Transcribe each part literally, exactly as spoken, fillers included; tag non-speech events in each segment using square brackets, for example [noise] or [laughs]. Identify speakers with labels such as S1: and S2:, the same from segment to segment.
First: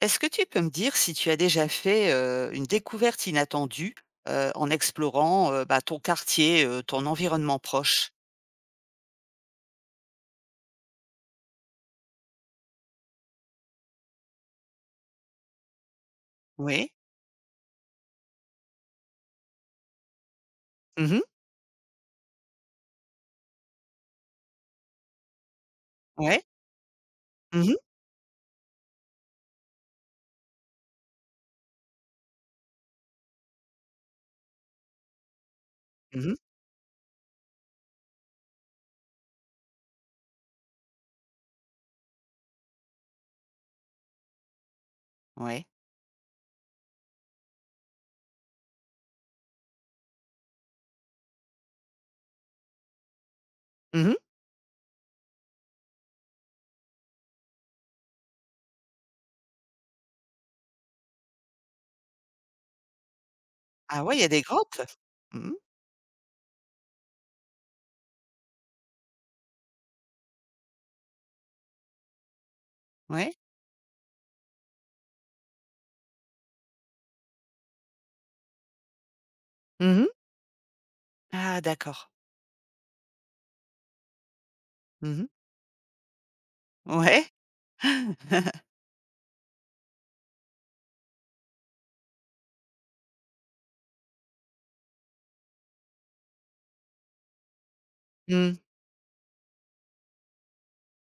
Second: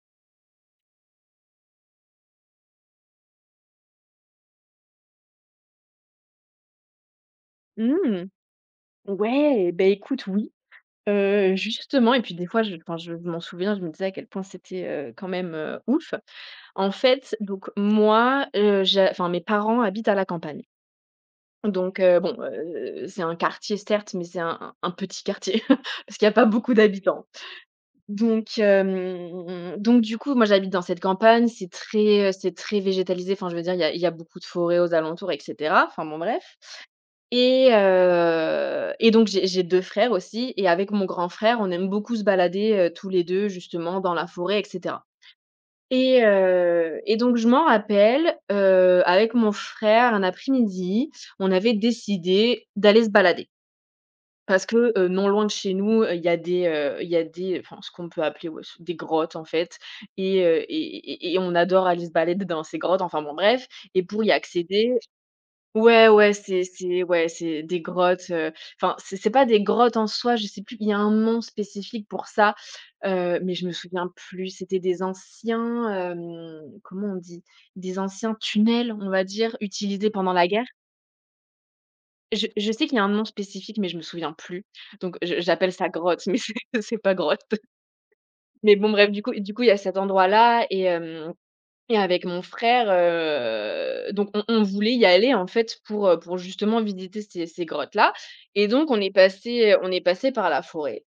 S1: Est-ce que tu peux me dire si tu as déjà fait, heu, une découverte inattendue, heu, en explorant, heu, bah, ton quartier, heu, ton environnement proche?
S2: Mmh. Ouais, ben écoute, oui, heu, justement et puis des fois, je enfin, je m'en souviens, je me disais à quel point c'était, heu, quand même, heu, ouf. En
S1: Oui.
S2: fait, donc moi, heu, j'a enfin, mes parents habitent à la campagne.
S1: Mmh mh.
S2: Donc heu, bon, heu, c'est un quartier certes, mais c'est un un un petit quartier [laughs] parce qu'il y a
S1: Ouais.
S2: pas beaucoup d'habitants.
S1: Mmh mh.
S2: Donc hem, donc du coup, moi, j'habite dans cette campagne, c'est très, c'est très végétalisé, enfin, je veux dire, il y a il y a beaucoup de forêts aux alentours et cetera, enfin, bon
S1: Mmh.
S2: bref. Et heu et donc j'ai j'ai deux frères aussi et avec mon grand frère, on aime beaucoup se balader, heu, tous les deux justement dans la forêt et cetera
S1: Ouais.
S2: et heu et donc je m'en rappelle, heu, avec mon frère, un après-midi, on avait décidé d'aller se balader
S1: Mmh.
S2: parce que, heu, non loin de chez nous, heu, il y a des, heu, il y a des enfin, ce qu'on peut appeler, ouais, des grottes en fait et heu et et et on adore aller se balader dans ces grottes, enfin bon bref et
S1: Ah ouais, il y
S2: pour
S1: a
S2: y
S1: des grottes?
S2: accéder.
S1: Mmh.
S2: Ouais, ouais, c'est c'est ouais, c'est des grottes, heu, enfin, c'est c'est pas des grottes en soi, je sais plus, il y a un nom spécifique pour ça,
S1: Ouais.
S2: heu, mais je me souviens plus. C'était des anciens, hem, comment on dit? Des anciens tunnels, on va dire, utilisés
S1: Mmh.
S2: pendant la guerre.
S1: Ah d'accord.
S2: Je je sais qu'il y a un nom spécifique, mais je me souviens plus. Donc
S1: Mmh mh.
S2: je j'appelle ça grotte, [laughs] mais c'est c'est pas
S1: Ouais.
S2: grotte.
S1: [laughs]
S2: Mais bon bref, du coup du coup, il y a cet endroit-là et hem et avec mon frère, heu, donc on on voulait y aller en fait pour, heu, pour justement visiter ces ces grottes-là
S1: Mmh.
S2: et donc on est passé, on est passé par la forêt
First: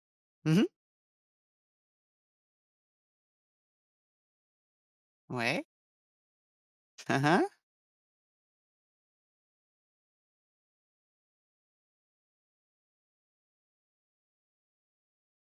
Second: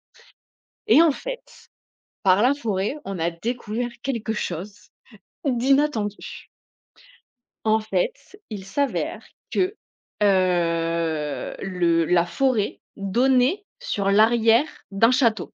S1: Mmh.
S2: et en fait, par la forêt, on a découvert quelque chose
S1: Ouais.
S2: d'inattendu.
S1: Hein, hein.
S2: En fait, il s'avère que, heu, le la forêt donnait sur l'arrière d'un château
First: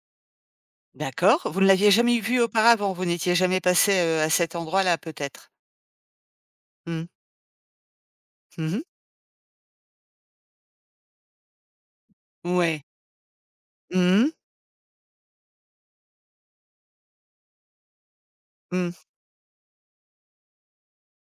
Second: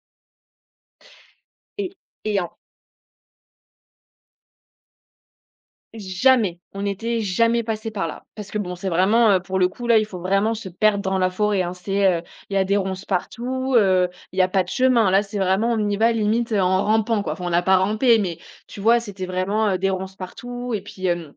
S1: D'accord. Vous ne l'aviez
S2: et
S1: jamais vu auparavant? Vous n'étiez jamais passé, heu, à cet endroit-là peut-être?
S2: jamais, on
S1: Mmh.
S2: n'était jamais passé par là. Parce que bon,
S1: Mmh.
S2: c'est vraiment, heu, pour le coup, là, il faut vraiment se perdre dans la forêt, hein. C'est, heu, il y a des
S1: Ouais.
S2: ronces partout, heu,
S1: Mmh mh.
S2: il y a pas de chemin. Là, c'est vraiment on y va limite, heu, en rampant, quoi. Enfin, on n'a pas rampé, mais tu
S1: Mmh.
S2: vois, c'était vraiment, heu, des ronces partout et puis, hem,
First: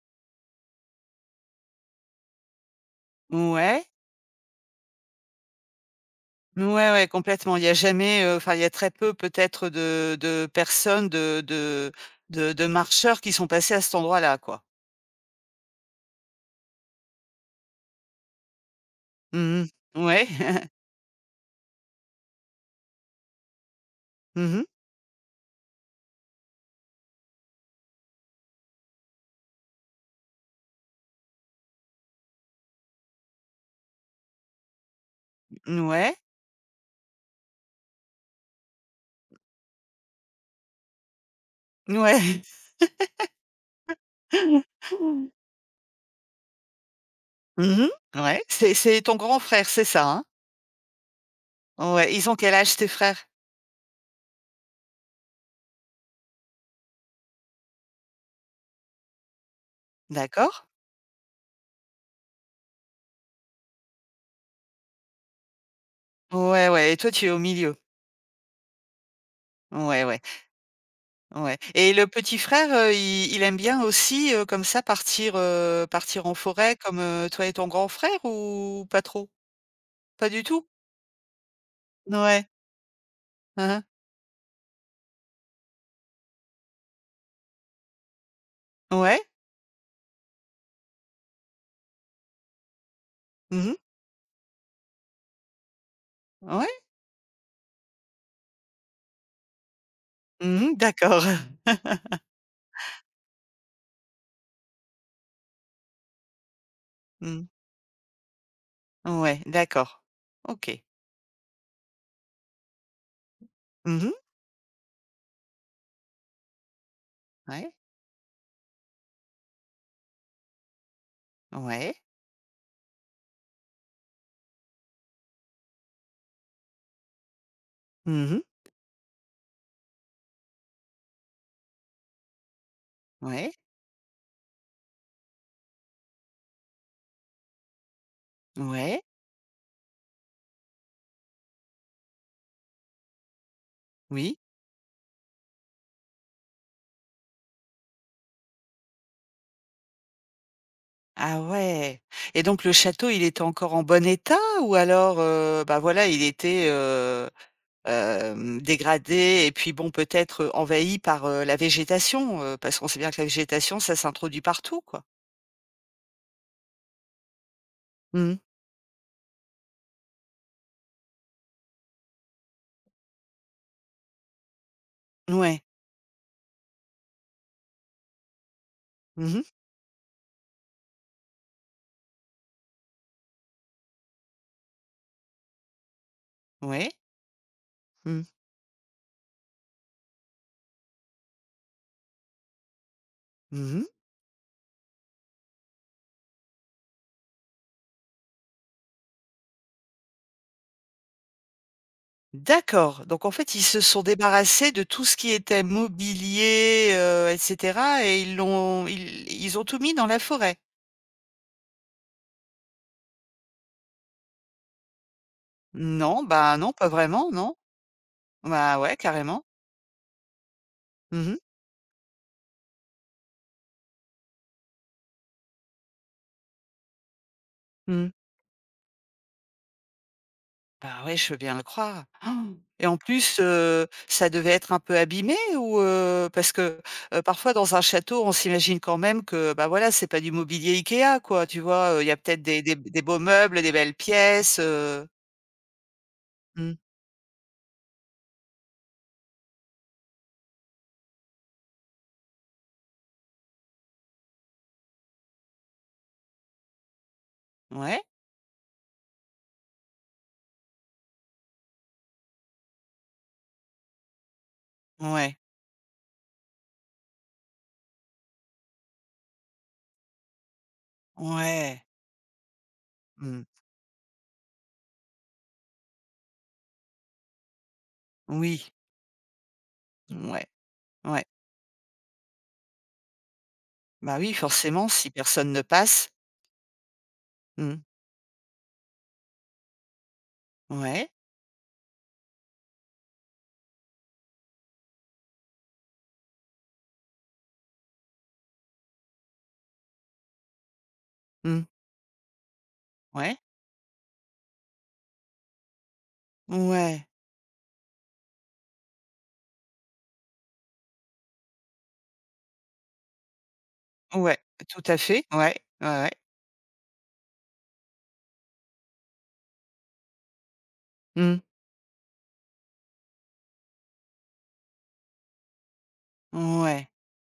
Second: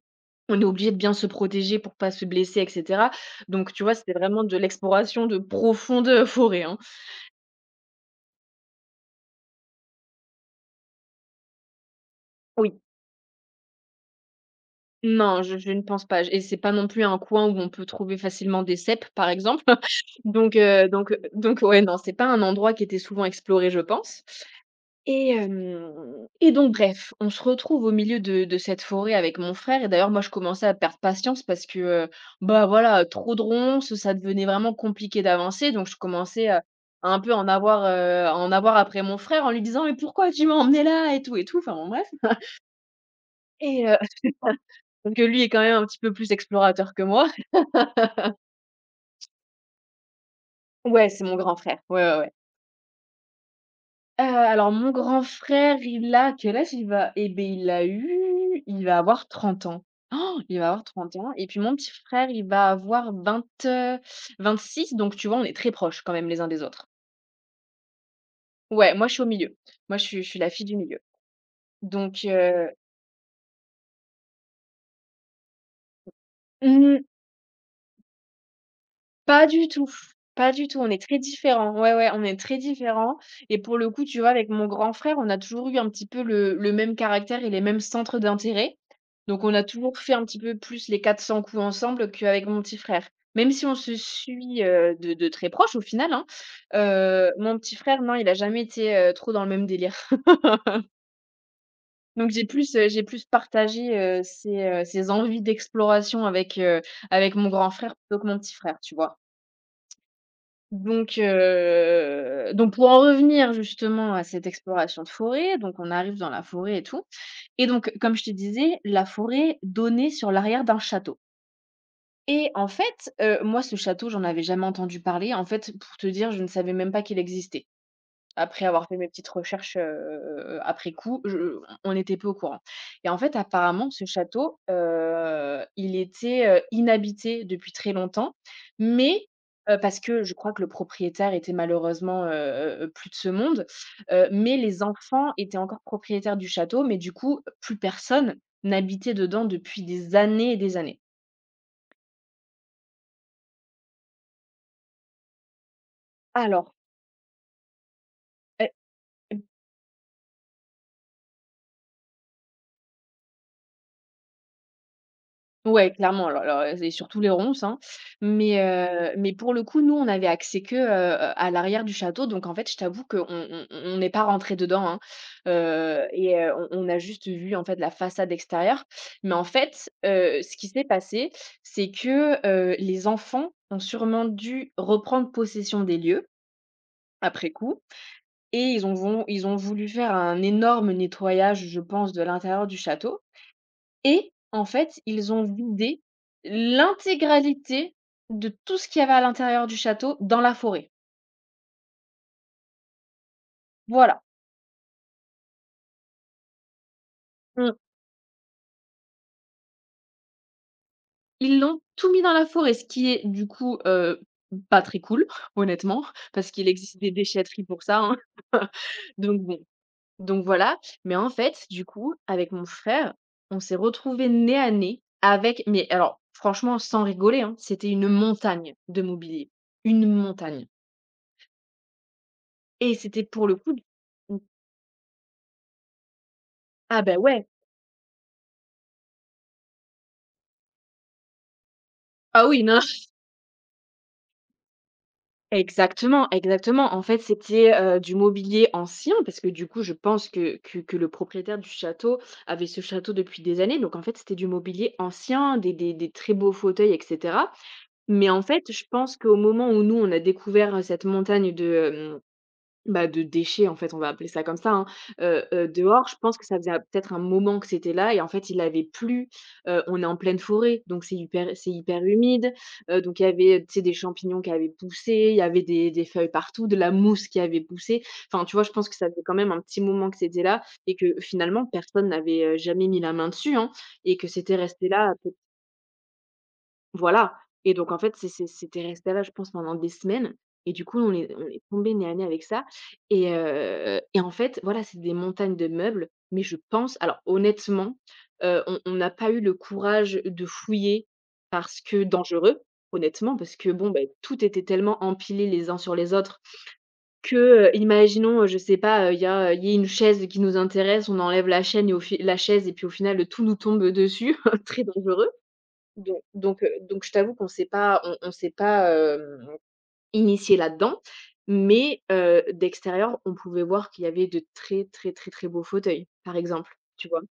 S2: on est obligé de bien se protéger pour pas se blesser et cetera. Donc tu
S1: Ouais.
S2: vois, c'était vraiment de l'exploration de profonde, heu, forêt, [laughs] hein.
S1: Ouais, ouais, complètement. Il y a jamais, heu, enfin, il y a très peu peut-être de de personnes, de de de de
S2: Oui.
S1: marcheurs qui sont passés à cet endroit-là, quoi.
S2: Non, je je ne pense pas. Et c'est pas non plus un coin où on peut trouver facilement des cèpes, par exemple.
S1: Mmh. Ouais.
S2: Donc
S1: [laughs]
S2: heu, donc euh, donc ouais, non, c'est pas un endroit qui était souvent exploré, je pense
S1: Mmh.
S2: et hem et donc bref, on se retrouve au milieu de de cette forêt avec mon frère et d'ailleurs moi je commençais à perdre patience parce que, heu, bah, voilà, trop de ronces, ça devenait vraiment compliqué d'avancer donc je
S1: Ouais.
S2: commençais, heu, à un peu en avoir, heu, à en avoir après mon frère en lui disant: «Mais pourquoi tu m'as emmené là?» et tout et tout, enfin bon bref
S1: Ouais.
S2: et heu,
S1: [laughs]
S2: [laughs] que lui est quand même un petit peu plus explorateur que moi.
S1: Mmh. Ouais. C'est c'est ton grand frère, c'est ça, hein?
S2: Ouais, c'est mon grand frère, ouais,
S1: Ouais.
S2: ouais,
S1: Ils
S2: ouais.
S1: ont quel âge tes frères?
S2: Heu, alors mon grand frère, il a quel âge il va? Et beh, il a eu il va avoir trente ans. Oh,
S1: D'accord.
S2: il va avoir trente ans et puis mon petit frère, il va avoir vingt heu, six donc tu vois, on est très proches quand même les uns des
S1: Ouais,
S2: autres.
S1: ouais, et toi tu es au milieu?
S2: Ouais, moi je suis au milieu. Moi
S1: Ouais,
S2: je
S1: ouais,
S2: suis je suis la fille du milieu
S1: ouais, et le
S2: donc
S1: petit
S2: heu
S1: frère, heu, il il aime bien aussi, heu, comme ça partir, heu, partir en forêt comme,
S2: mmh.
S1: heu, toi et ton grand frère ou pas trop?
S2: Pas du tout,
S1: Pas du
S2: pas
S1: tout?
S2: du tout, on est très différents. Ouais, ouais, on est
S1: Ouais.
S2: très différents et
S1: Hein
S2: pour
S1: hein.
S2: le coup, tu vois, avec mon grand frère, on a toujours eu un petit peu le le même caractère et les mêmes centres d'intérêt.
S1: Ouais.
S2: Donc on a toujours fait un petit peu plus les quatre cents coups ensemble qu'avec mon petit frère. Même si
S1: Mmh.
S2: on se suit, heu, de de très proche au final, hein,
S1: Ouais.
S2: heu, mon petit frère, non, il a jamais été, heu, trop dans le même délire.
S1: Mmh. D'accord. [laughs]
S2: [laughs] Donc j'ai plus, heu, j'ai plus partagé, heu, ses, heu, ses envies d'exploration avec, heu, avec
S1: Mmh.
S2: mon grand frère plutôt que mon petit frère, tu vois?
S1: Ouais, d'accord. OK.
S2: Donc heu, donc pour en revenir
S1: Mmh.
S2: justement à cette exploration de forêt, donc on arrive dans la forêt et tout et
S1: Ouais.
S2: donc comme je te disais, la forêt donnait sur l'arrière d'un château
S1: Ouais.
S2: et en fait, heu, moi ce château, j'en avais jamais entendu parler. En fait, pour te dire, je ne savais même pas qu'il existait.
S1: Mmh.
S2: Après avoir fait mes petites recherches, heu, après coup, je on était peu au courant et en fait,
S1: Ouais.
S2: apparemment, ce château, heu, il était, heu, inhabité depuis très longtemps,
S1: Ouais.
S2: mais heu, parce que je crois que le propriétaire était malheureusement, heu heu plus de ce monde, heu,
S1: Oui.
S2: mais les enfants étaient encore propriétaires du château, mais du coup, plus personne n'habitait dedans depuis des années et des années.
S1: Ah ouais, et donc le château, il était encore en bon état ou alors, heu, bah, voilà, il était,
S2: Alors,
S1: heu, hem,
S2: heu
S1: dégradé et puis bon, peut-être, heu, envahi par, heu, la végétation, heu, parce qu'on sait bien que la végétation, ça s'introduit partout, quoi?
S2: Ouais, clairement, alors alors, heu, c'est surtout les ronces, hein,
S1: Mmh.
S2: mais heu, mais pour le coup, nous, on avait accès que, heu, à l'arrière du château, donc en fait, je t'avoue qu'on on on n'est pas rentré dedans, hein,
S1: Ouais.
S2: heu, et heu, on on a juste vu, en fait, la façade extérieure, mais
S1: Mmh.
S2: en fait, heu, ce qui s'est passé, c'est que, heu, les enfants ont sûrement dû reprendre possession des lieux,
S1: Ouais.
S2: après coup
S1: Mmh.
S2: et ils ont vont ils ont voulu faire un énorme nettoyage, je pense, de l'intérieur du château
S1: Mmh.
S2: et en fait, ils ont vidé l'intégralité de tout ce qu'il y avait à l'intérieur du château dans la forêt.
S1: D'accord, donc en fait, ils se sont
S2: Voilà.
S1: débarrassés de tout ce qui était mobilier, heu et
S2: Mmh.
S1: cetera, et ils l'ont ils ils ont tout mis dans la forêt?
S2: Ils l'ont tout mis dans la forêt, ce qui est du coup, heu, pas très cool, [laughs] honnêtement,
S1: Non,
S2: parce
S1: bah,
S2: qu'il
S1: non, pas
S2: existe des
S1: vraiment, non.
S2: déchetteries pour ça, hein. [laughs]
S1: Bah, ouais,
S2: Donc
S1: carrément.
S2: bon, donc voilà. Mais
S1: Mmh
S2: en
S1: mh.
S2: fait, du coup, avec mon frère, on s'est retrouvés nez à nez avec mais alors franchement, sans rigoler, hein, c'était une
S1: Mmh.
S2: montagne de mobilier, une montagne
S1: Bah, ouais, je veux bien le croire. [gasps] Ah. Et
S2: et
S1: en
S2: c'était
S1: plus,
S2: pour le coup
S1: heu, ça
S2: mmh,
S1: devait être un peu abîmé ou, heu? Parce que,
S2: ah, ben
S1: heu,
S2: ouais.
S1: parfois dans un château, on s'imagine quand même que, bah, voilà, c'est pas du mobilier IKEA, quoi, tu vois? Il y a peut-être
S2: Ah
S1: des
S2: oui,
S1: des
S2: non.
S1: des
S2: [laughs]
S1: beaux meubles, des belles pièces, heu.
S2: Exactement,
S1: Mmh.
S2: exactement. En fait, c'était, heu, du mobilier ancien parce que, du coup, je pense que que que le propriétaire du château avait ce château depuis des années. Donc en fait, c'était du mobilier ancien, des des des très beaux fauteuils et cetera.
S1: Ouais?
S2: Mais en fait, je pense qu'au moment où nous, on a découvert, heu, cette montagne de, bah, de déchets, en fait, on va appeler ça comme ça, hein.
S1: Ouais.
S2: Heu heu, dehors, je pense que ça faisait peut-être un moment que c'était là et en fait, il avait plu. Heu, on est en pleine forêt, donc c'est hyper c'est
S1: Ouais.
S2: hyper humide. Heu, donc il y
S1: Mmh.
S2: avait, tu sais, des champignons qui avaient poussé, il y avait des des feuilles partout, de la mousse qui avait poussé. Enfin, tu vois, je
S1: Oui,
S2: pense que ça faisait quand même un petit moment que c'était
S1: ouais,
S2: là et que
S1: ouais.
S2: finalement personne n'avait, heu, jamais mis la main dessus, hein et
S1: Bah,
S2: que
S1: oui,
S2: c'était
S1: forcément,
S2: resté
S1: si
S2: là
S1: personne ne passe.
S2: voilà et
S1: Mmh.
S2: donc en fait, c'est c'est c'était resté là, je pense, pendant des semaines et du coup,
S1: Ouais.
S2: on est on est tombés nez à nez avec ça et heu et en fait, voilà, c'est des montagnes de meubles, mais je pense alors honnêtement, heu, on on n'a pas eu le courage de fouiller
S1: Mmh.
S2: parce que dangereux,
S1: Ouais.
S2: honnêtement, parce que bon, ben tout était tellement empilé les uns sur les autres
S1: Ouais.
S2: que, heu, imaginons, heu, je sais pas, heu, il y a il y a une chaise qui nous intéresse, on enlève la chaîne et au fi la chaise et puis au final, tout nous tombe dessus,
S1: Ouais.
S2: [laughs]
S1: Tout
S2: très
S1: à fait.
S2: dangereux.
S1: Ouais. Ouais, ouais.
S2: Donc donc, heu, donc je t'avoue qu'on s'est pas on on s'est pas, hem, initiés là-dedans,
S1: Mmh.
S2: mais, heu, d'extérieur, on pouvait voir qu'il y avait de très, très, très, très beaux fauteuils, par exemple,
S1: Ouais.
S2: tu vois?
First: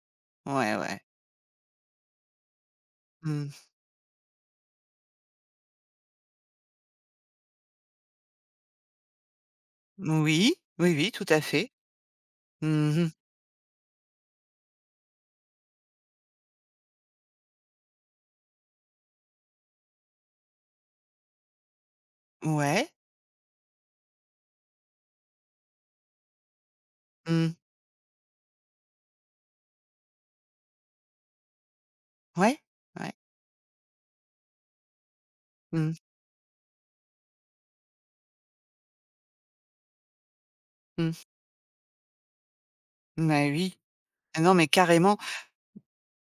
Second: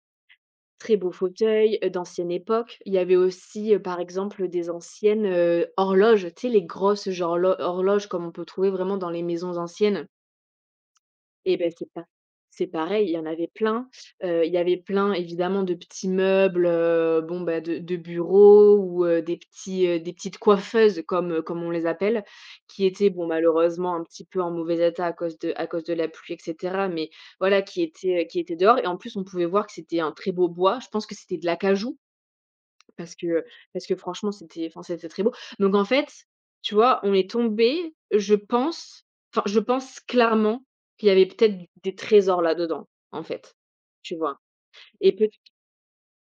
S1: Ouais,
S2: Très
S1: ouais.
S2: beaux fauteuils, heu, d'ancienne époque. Il y avait
S1: Mmh.
S2: aussi, heu, par exemple, des anciennes, heu, horloges, tu sais, les grosses genre lo horloges comme on peut trouver vraiment dans les maisons anciennes.
S1: Oui. Oui, oui, tout à
S2: Et
S1: fait.
S2: ben c'est pas c'est
S1: Mmh.
S2: pareil, il y en avait plein. Heu, il y avait plein évidemment de petits meubles, heu, bon, bah, de de bureaux ou heu, des petits, heu, des petites coiffeuses comme, heu, comme on les appelle, qui
S1: Ouais.
S2: étaient bon, malheureusement un petit peu en mauvais état à cause de à cause de la pluie et cetera, mais
S1: Mmh.
S2: voilà qui étaient, qui étaient dehors et en plus on pouvait voir que c'était un très beau bois. Je pense que c'était de l'acajou
S1: Ouais. Ouais.
S2: parce que, parce que franchement, c'était enfin, c'était très beau. Donc en
S1: Mmh.
S2: fait, tu vois, on est tombé, je pense, enfin, je pense clairement qu'il y avait
S1: Mmh.
S2: peut-être des trésors là-dedans, en
S1: Mais
S2: fait,
S1: oui.
S2: tu vois?
S1: Ah non, mais
S2: Et
S1: carrément.
S2: peut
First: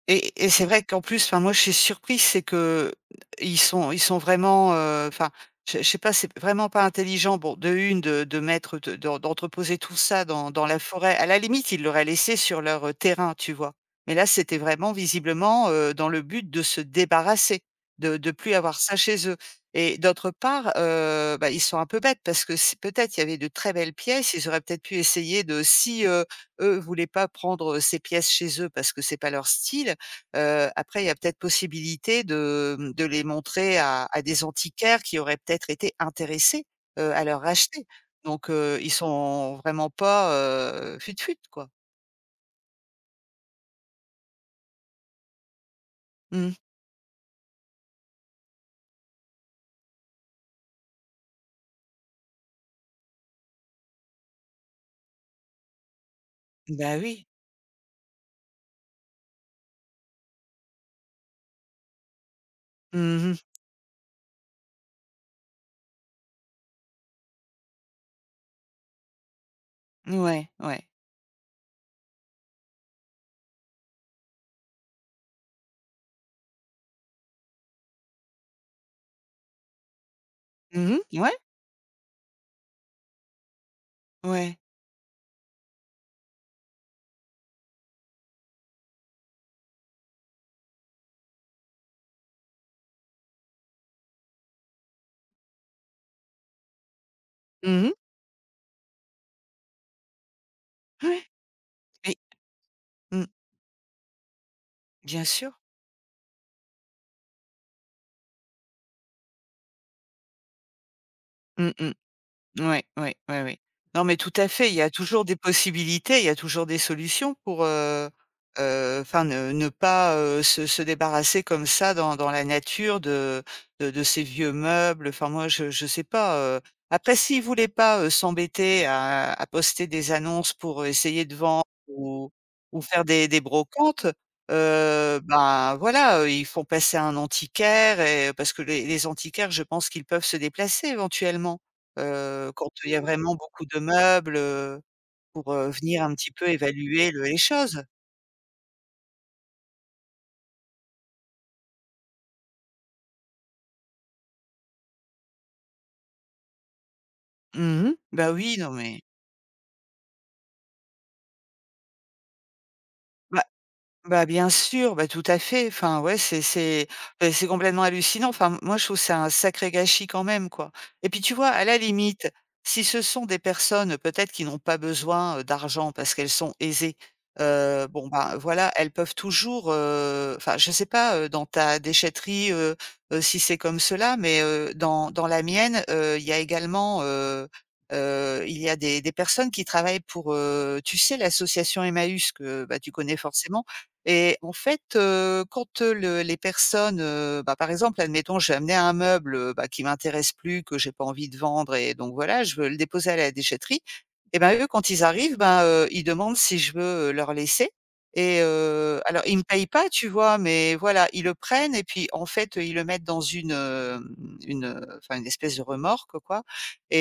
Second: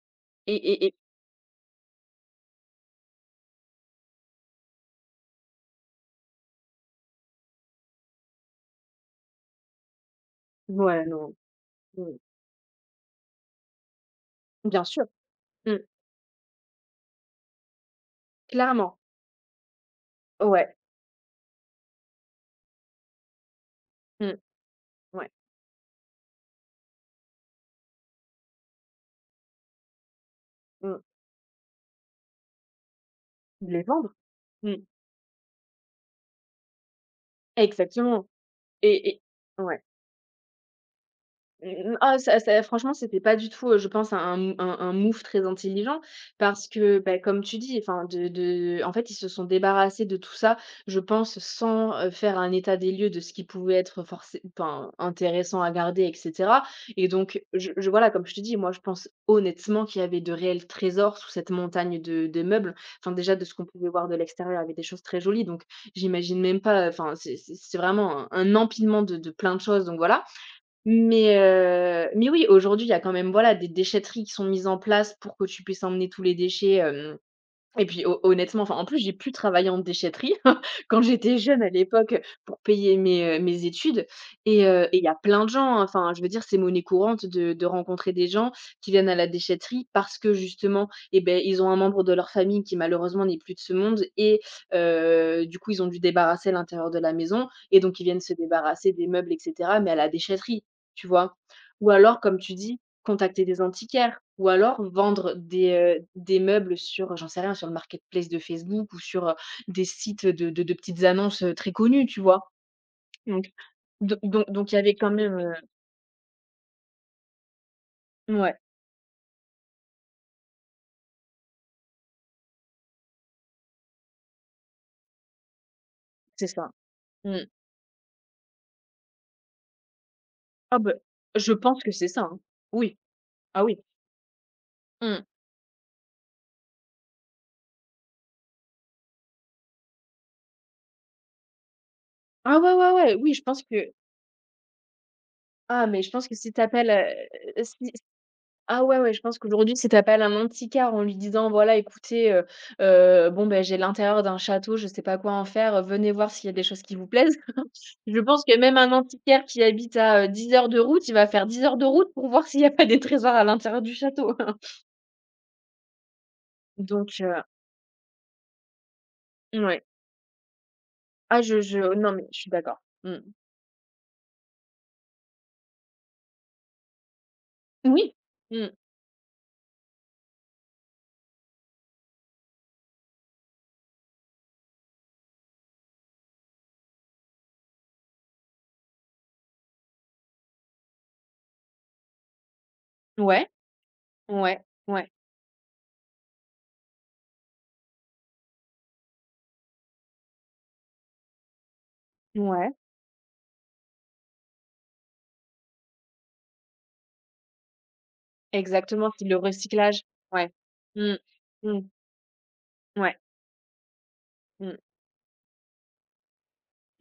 S1: Et et
S2: et
S1: c'est vrai
S2: et et
S1: qu'en plus, enfin, moi, je suis surprise, c'est que ils sont ils sont vraiment, heu, enfin, je je sais pas, c'est vraiment pas intelligent. Bon, de un de de mettre de d'en d'entreposer tout ça dans dans la
S2: ouais,
S1: forêt. À
S2: non,
S1: la limite, ils l'auraient
S2: mmh,
S1: laissé sur leur, heu, terrain, tu vois? Mais là, c'était
S2: bien
S1: vraiment
S2: sûr,
S1: visiblement,
S2: mmh,
S1: heu, dans le but de se débarrasser, de de plus avoir ça
S2: clairement,
S1: chez eux, et d'autre part,
S2: ouais,
S1: heu, bah, ils sont un peu bêtes parce que c'est peut-être il y avait de très belles pièces,
S2: mmh,
S1: ils auraient peut-être pu
S2: ouais,
S1: essayer de si, heu, eux voulaient pas prendre, euh, ces pièces chez eux parce que c'est pas leur style. Heu,
S2: mmh,
S1: après il y a peut-être possibilité de, mmh, de les
S2: de
S1: montrer
S2: les
S1: à
S2: vendre,
S1: à des
S2: mmh,
S1: antiquaires qui auraient peut-être été intéressés, heu, à leur racheter.
S2: exactement,
S1: Donc heu, ils
S2: et et
S1: sont
S2: ouais.
S1: vraiment pas, heu, fut-fut quoi.
S2: Mmh. Ah, ça ça franchement, c'était pas du tout, heu, je pense, un un un un move très intelligent,
S1: Mmh.
S2: parce que, bah, comme tu dis, enfin, de de en fait, ils se sont débarrassés de tout ça, je pense sans, heu, faire un état des lieux de ce qui pouvait être forcé, enfin, intéressant à garder, et cetera.
S1: Bah
S2: Et
S1: oui.
S2: donc, je je voilà, comme je te dis, moi, je pense honnêtement qu'il y avait de réels trésors sous cette montagne de de meubles. Enfin, déjà,
S1: Mmh.
S2: de ce qu'on pouvait voir de l'extérieur, il y avait des choses très jolies, donc j'imagine même pas. Enfin, c'est c'est c'est vraiment un un empilement de de plein de choses, donc voilà.
S1: Ouais, ouais.
S2: Mais heu, mais oui, aujourd'hui, il y a quand même, voilà, des déchetteries qui sont mises en place pour que tu puisses emmener tous les déchets, hem, et puis, ho honnêtement, enfin, en plus, j'ai pu travailler en déchetterie [laughs]
S1: Mmh.
S2: quand
S1: Ouais,
S2: j'étais jeune à l'époque, pour payer mes, heu, mes études.
S1: ouais.
S2: Et heu, et il y a plein de gens, hein. Enfin, je veux dire, c'est monnaie courante de de rencontrer des gens qui viennent à la déchetterie parce que, justement, eh ben, ils ont un membre de leur famille qui, malheureusement, n'est plus de ce monde, et heu, du coup, ils ont dû débarrasser l'intérieur de la maison, et
S1: Mmh.
S2: donc ils viennent se débarrasser des meubles, et cetera, mais à la déchetterie, tu
S1: Ouais.
S2: vois? Ou
S1: Mais.
S2: alors, comme tu dis,
S1: Mmh.
S2: contacter des antiquaires, ou alors
S1: Bien
S2: vendre
S1: sûr.
S2: des, heu, des meubles sur, j'en sais rien, sur le marketplace de Facebook, ou sur, heu, des sites de de de petites annonces, heu,
S1: Mmh
S2: très
S1: mh.
S2: connues, tu vois?
S1: Ouais, ouais, ouais,
S2: Donc,
S1: ouais. Non, mais
S2: Do
S1: tout à
S2: donc
S1: fait,
S2: donc
S1: il
S2: il y
S1: y a
S2: avait quand
S1: toujours des
S2: même,
S1: possibilités, il y a toujours des solutions pour, heu
S2: heu ouais,
S1: heu, enfin ne ne pas, heu, se se débarrasser comme ça dans dans la nature de de de ces vieux meubles. Enfin moi je je sais pas,
S2: c'est
S1: heu,
S2: ça.
S1: après
S2: Mmh.
S1: s'ils voulaient pas, heu, s'embêter à à poster des annonces
S2: Ah
S1: pour
S2: beh,
S1: essayer de
S2: je
S1: vendre
S2: pense que c'est ça,
S1: ou
S2: hein.
S1: ou
S2: Oui.
S1: faire des des
S2: Ah oui.
S1: brocantes, heu,
S2: Mmh.
S1: ben voilà, heu, ils font passer un antiquaire, et parce que les les antiquaires, je pense qu'ils peuvent se déplacer éventuellement. Heu,
S2: Ah
S1: quand
S2: ouais,
S1: il
S2: ouais,
S1: y a
S2: ouais,
S1: vraiment
S2: oui, je pense
S1: beaucoup de
S2: que,
S1: meubles, heu, pour, heu,
S2: ah,
S1: venir
S2: mais je
S1: un
S2: pense
S1: petit
S2: que
S1: peu
S2: si t'appelles
S1: évaluer le les
S2: appelles,
S1: choses.
S2: si ah ouais, ouais, je pense qu'aujourd'hui, si tu un antiquaire, en lui disant: «Voilà, écoutez, heu heu, bon, ben, j'ai l'intérieur d'un château, je sais pas quoi en faire, euh, venez voir s'il y a des choses qui vous plaisent». [laughs]
S1: Mmh.
S2: Je
S1: Bah
S2: pense
S1: oui,
S2: que
S1: non
S2: même un
S1: mais
S2: antiquaire qui habite à, heu, dix heures de route, il va faire dix heures de route pour voir s'il n'y a pas des trésors à
S1: bah.
S2: l'intérieur du
S1: Bah,
S2: château.
S1: bien
S2: [laughs]
S1: sûr, bah, tout à fait. Enfin, ouais, c'est c'est,
S2: Donc,
S1: heu,
S2: heu,
S1: c'est complètement hallucinant. Enfin, moi, je trouve c'est un sacré
S2: ouais.
S1: gâchis quand même, quoi, et puis, tu
S2: Ah,
S1: vois,
S2: je
S1: à la
S2: je non, mais
S1: limite,
S2: je suis d'accord.
S1: si ce
S2: Mmh.
S1: sont des personnes, peut-être qui n'ont pas besoin, heu, d'argent parce qu'elles sont aisées, heu, bon,
S2: Oui.
S1: bah
S2: Mmh.
S1: voilà, elles peuvent toujours, heu, enfin, je sais pas, heu, dans ta déchetterie, heu heu, si c'est comme cela, mais heu, dans dans la mienne, heu, il y a également, heu heu, il y a des des personnes qui travaillent pour, heu, tu sais, l'association Emmaüs que, bah, tu connais
S2: Ouais,
S1: forcément? Et en
S2: ouais,
S1: fait,
S2: ouais,
S1: heu, quand, heu, le les personnes, heu, bah, par exemple, admettons, j'ai amené un meuble, heu, bah, qui m'intéresse plus, que j'ai pas envie de vendre, et donc voilà, je veux
S2: ouais.
S1: le déposer à la déchetterie. Et ben, eux, quand ils arrivent, ben, heu, ils demandent si je veux, heu, leur laisser, et heu,
S2: Exactement,
S1: alors
S2: c'est
S1: ils
S2: le
S1: me payent pas,
S2: recyclage.
S1: tu vois?
S2: Ouais.
S1: Mais voilà,
S2: Mmh.
S1: ils le prennent
S2: Mmh.
S1: et puis, en fait, ils le mettent
S2: Ouais.
S1: dans une, hem, une,
S2: Mmh.
S1: heu, enfin, une espèce de remorque, quoi,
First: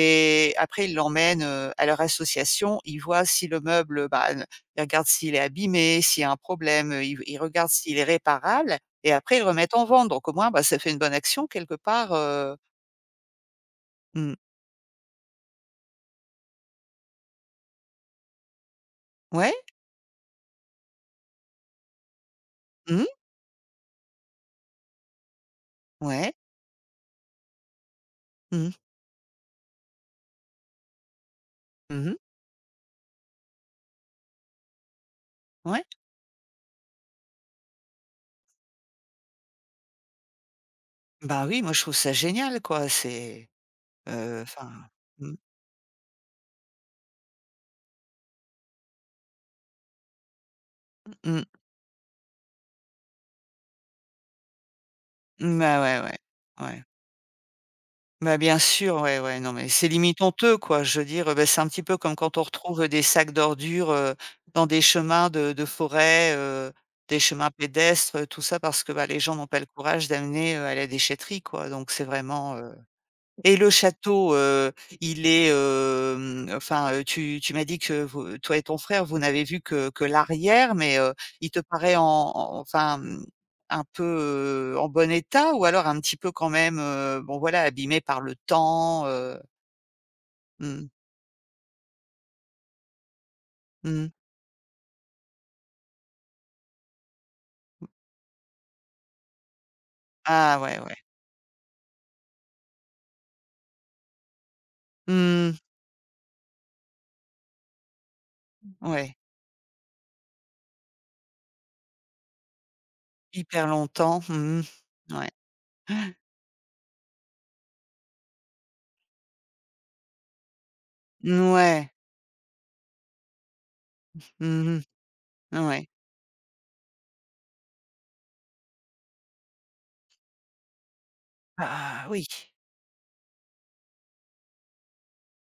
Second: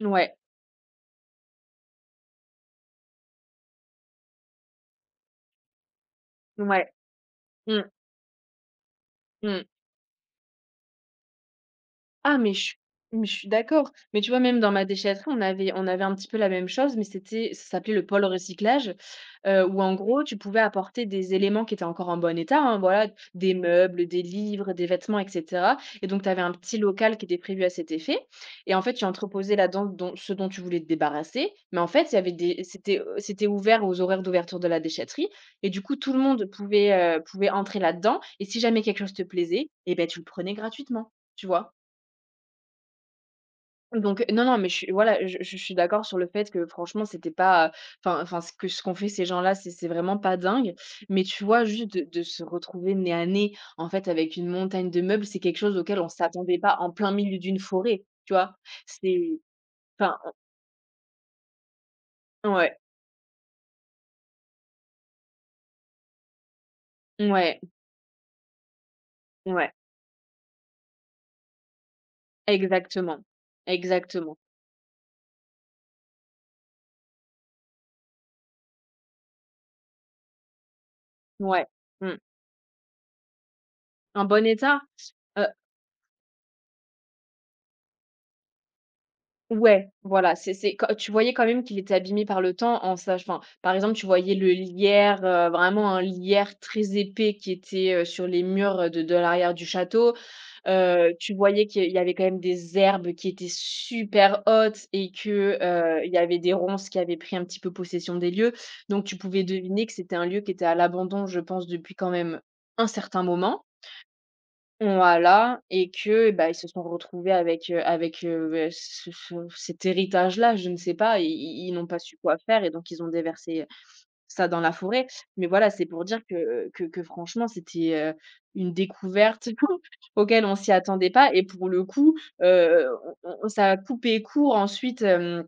S2: Ouais.
S1: après ils l'emmènent, heu, à leur association. Ils voient si le meuble, bah, ne ils regardent s'il est abîmé, s'il y a un
S2: Ouais.
S1: problème, heu, ils ils regardent
S2: Mmh.
S1: s'il est réparable, et après ils le
S2: Mmh.
S1: remettent en vente. Donc au moins, bah, ça fait une bonne action quelque part,
S2: Ah, mais
S1: heu,
S2: je suis mais je suis d'accord. Mais tu
S1: mmh.
S2: vois, même dans ma déchetterie, on avait on avait un petit peu la même chose, mais c'était, ça s'appelait le pôle recyclage,
S1: Ouais,
S2: heu, où, en gros, tu pouvais apporter des éléments qui étaient encore en bon état, hein,
S1: mmh,
S2: voilà, des meubles, des livres, des vêtements, et cetera, et donc tu
S1: ouais,
S2: avais un petit local qui était prévu à cet effet,
S1: mmh.
S2: et en fait, tu entreposais là-dedans dont ce dont tu voulais te débarrasser, mais, en fait,
S1: Mmh.
S2: il y avait des, c'était, heu, c'était ouvert aux horaires d'ouverture de la déchetterie, et du
S1: Ouais.
S2: coup, tout le monde pouvait, heu, pouvait entrer là-dedans, et si jamais quelque chose te plaisait, et ben, tu le prenais gratuitement,
S1: Bah
S2: tu
S1: oui, moi
S2: vois?
S1: je trouve ça génial quoi, c'est,
S2: Donc,
S1: heu,
S2: non, non, mais
S1: enfin,
S2: je suis, voilà,
S1: mmh,
S2: je je suis d'accord sur le fait que, franchement, c'était pas, enfin, enfin ce que ce qu'ont fait ces gens-là, c'est c'est vraiment pas dingue. Mais
S1: mmh,
S2: tu vois, juste de de se retrouver nez à nez, en fait, avec une montagne de meubles, c'est quelque chose
S1: bah, ouais,
S2: auquel on s'attendait
S1: ouais,
S2: pas
S1: ouais.
S2: en plein milieu d'une forêt, tu
S1: Bah,
S2: vois?
S1: bien sûr, ouais,
S2: C'est,
S1: ouais, non mais c'est
S2: enfin,
S1: limite honteux quoi, je veux dire, heu, bah, c'est un petit peu comme quand on
S2: ouais,
S1: retrouve, des sacs d'ordures, heu, dans des chemins de de forêt, heu, des chemins
S2: ouais,
S1: pédestres, tout ça parce que, bah, les gens n'ont pas le
S2: ouais,
S1: courage d'amener, heu, à la déchetterie quoi, donc c'est vraiment, euh,
S2: exactement,
S1: et le château,
S2: exactement,
S1: heu, il est, hem, enfin, heu, tu tu m'as dit que vous toi et ton frère, vous n'avez vu que que l'arrière, mais, heu, il te
S2: ouais,
S1: paraît en
S2: mmh.
S1: en enfin, mmh, un peu,
S2: En bon
S1: heu,
S2: état?
S1: en bon
S2: euh,
S1: état ou alors un petit peu quand même, heu, bon voilà, abîmé par le temps, heu?
S2: Ouais, voilà, c'est, c'est
S1: Mmh.
S2: quand tu voyais quand même qu'il était abîmé par le temps, en sach enfin, par exemple, tu
S1: Mmh.
S2: voyais le lierre, heu, vraiment un lierre très épais qui était, heu, sur les murs, heu, de de l'arrière du château.
S1: Ah ouais, ouais.
S2: Heu, tu voyais qu'il y avait quand même des herbes qui étaient super hautes, et
S1: Mmh.
S2: que, heu, il y avait des ronces qui avaient pris un petit peu possession des lieux. Donc tu
S1: Ouais.
S2: pouvais deviner que c'était un lieu qui était à l'abandon, je pense, depuis quand même un certain moment.
S1: Hyper longtemps. Mmh mh. Ouais.
S2: Voilà, et que, bah, ils se sont retrouvés avec, heu, avec, heu, beh, ce ce cet héritage-là, je ne sais pas, i i ils n'ont
S1: Mouais.
S2: pas su quoi faire, et donc ils ont déversé ça dans la
S1: Mmh.
S2: forêt. Mais voilà, c'est
S1: Ouais.
S2: pour dire que que que, franchement, c'était, heu, une découverte [laughs] auquel on s'y attendait pas, et pour le
S1: Ah
S2: coup,
S1: oui.
S2: heu, on on ça a coupé court ensuite, hem,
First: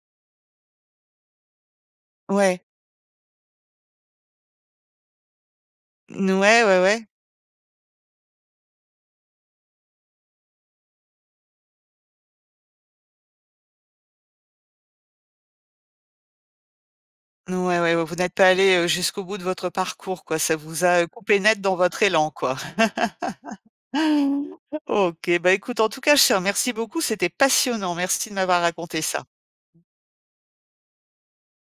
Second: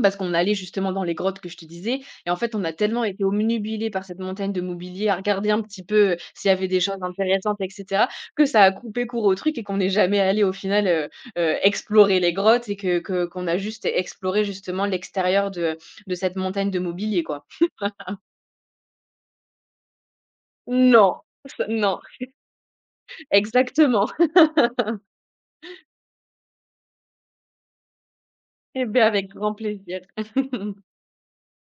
S2: parce qu'on allait justement dans les grottes que je te disais, et en fait,
S1: Ouais.
S2: on a tellement été obnubilés par cette montagne de mobilier, à regarder un petit peu
S1: Mmh,
S2: s'il y
S1: ouais,
S2: avait des
S1: ouais,
S2: choses
S1: ouais.
S2: intéressantes, et cetera, que ça a coupé court au truc, et qu'on n'est jamais allé, au final, heu heu, explorer les grottes, et que que qu'on a juste exploré, justement, l'extérieur de de cette montagne de mobilier, quoi.
S1: Ouais, ouais, ouais, vous n'êtes pas allé heu, jusqu'au bout de votre parcours, quoi. Ça vous a, heu,
S2: Non,
S1: coupé
S2: [laughs]
S1: net dans
S2: non,
S1: votre élan, quoi.
S2: exactement. [laughs]
S1: [laughs] OK, bah, écoute, en tout cas, je te remercie beaucoup, c'était passionnant. Merci de m'avoir
S2: Eh
S1: raconté
S2: bien,
S1: ça.
S2: avec grand plaisir. [laughs]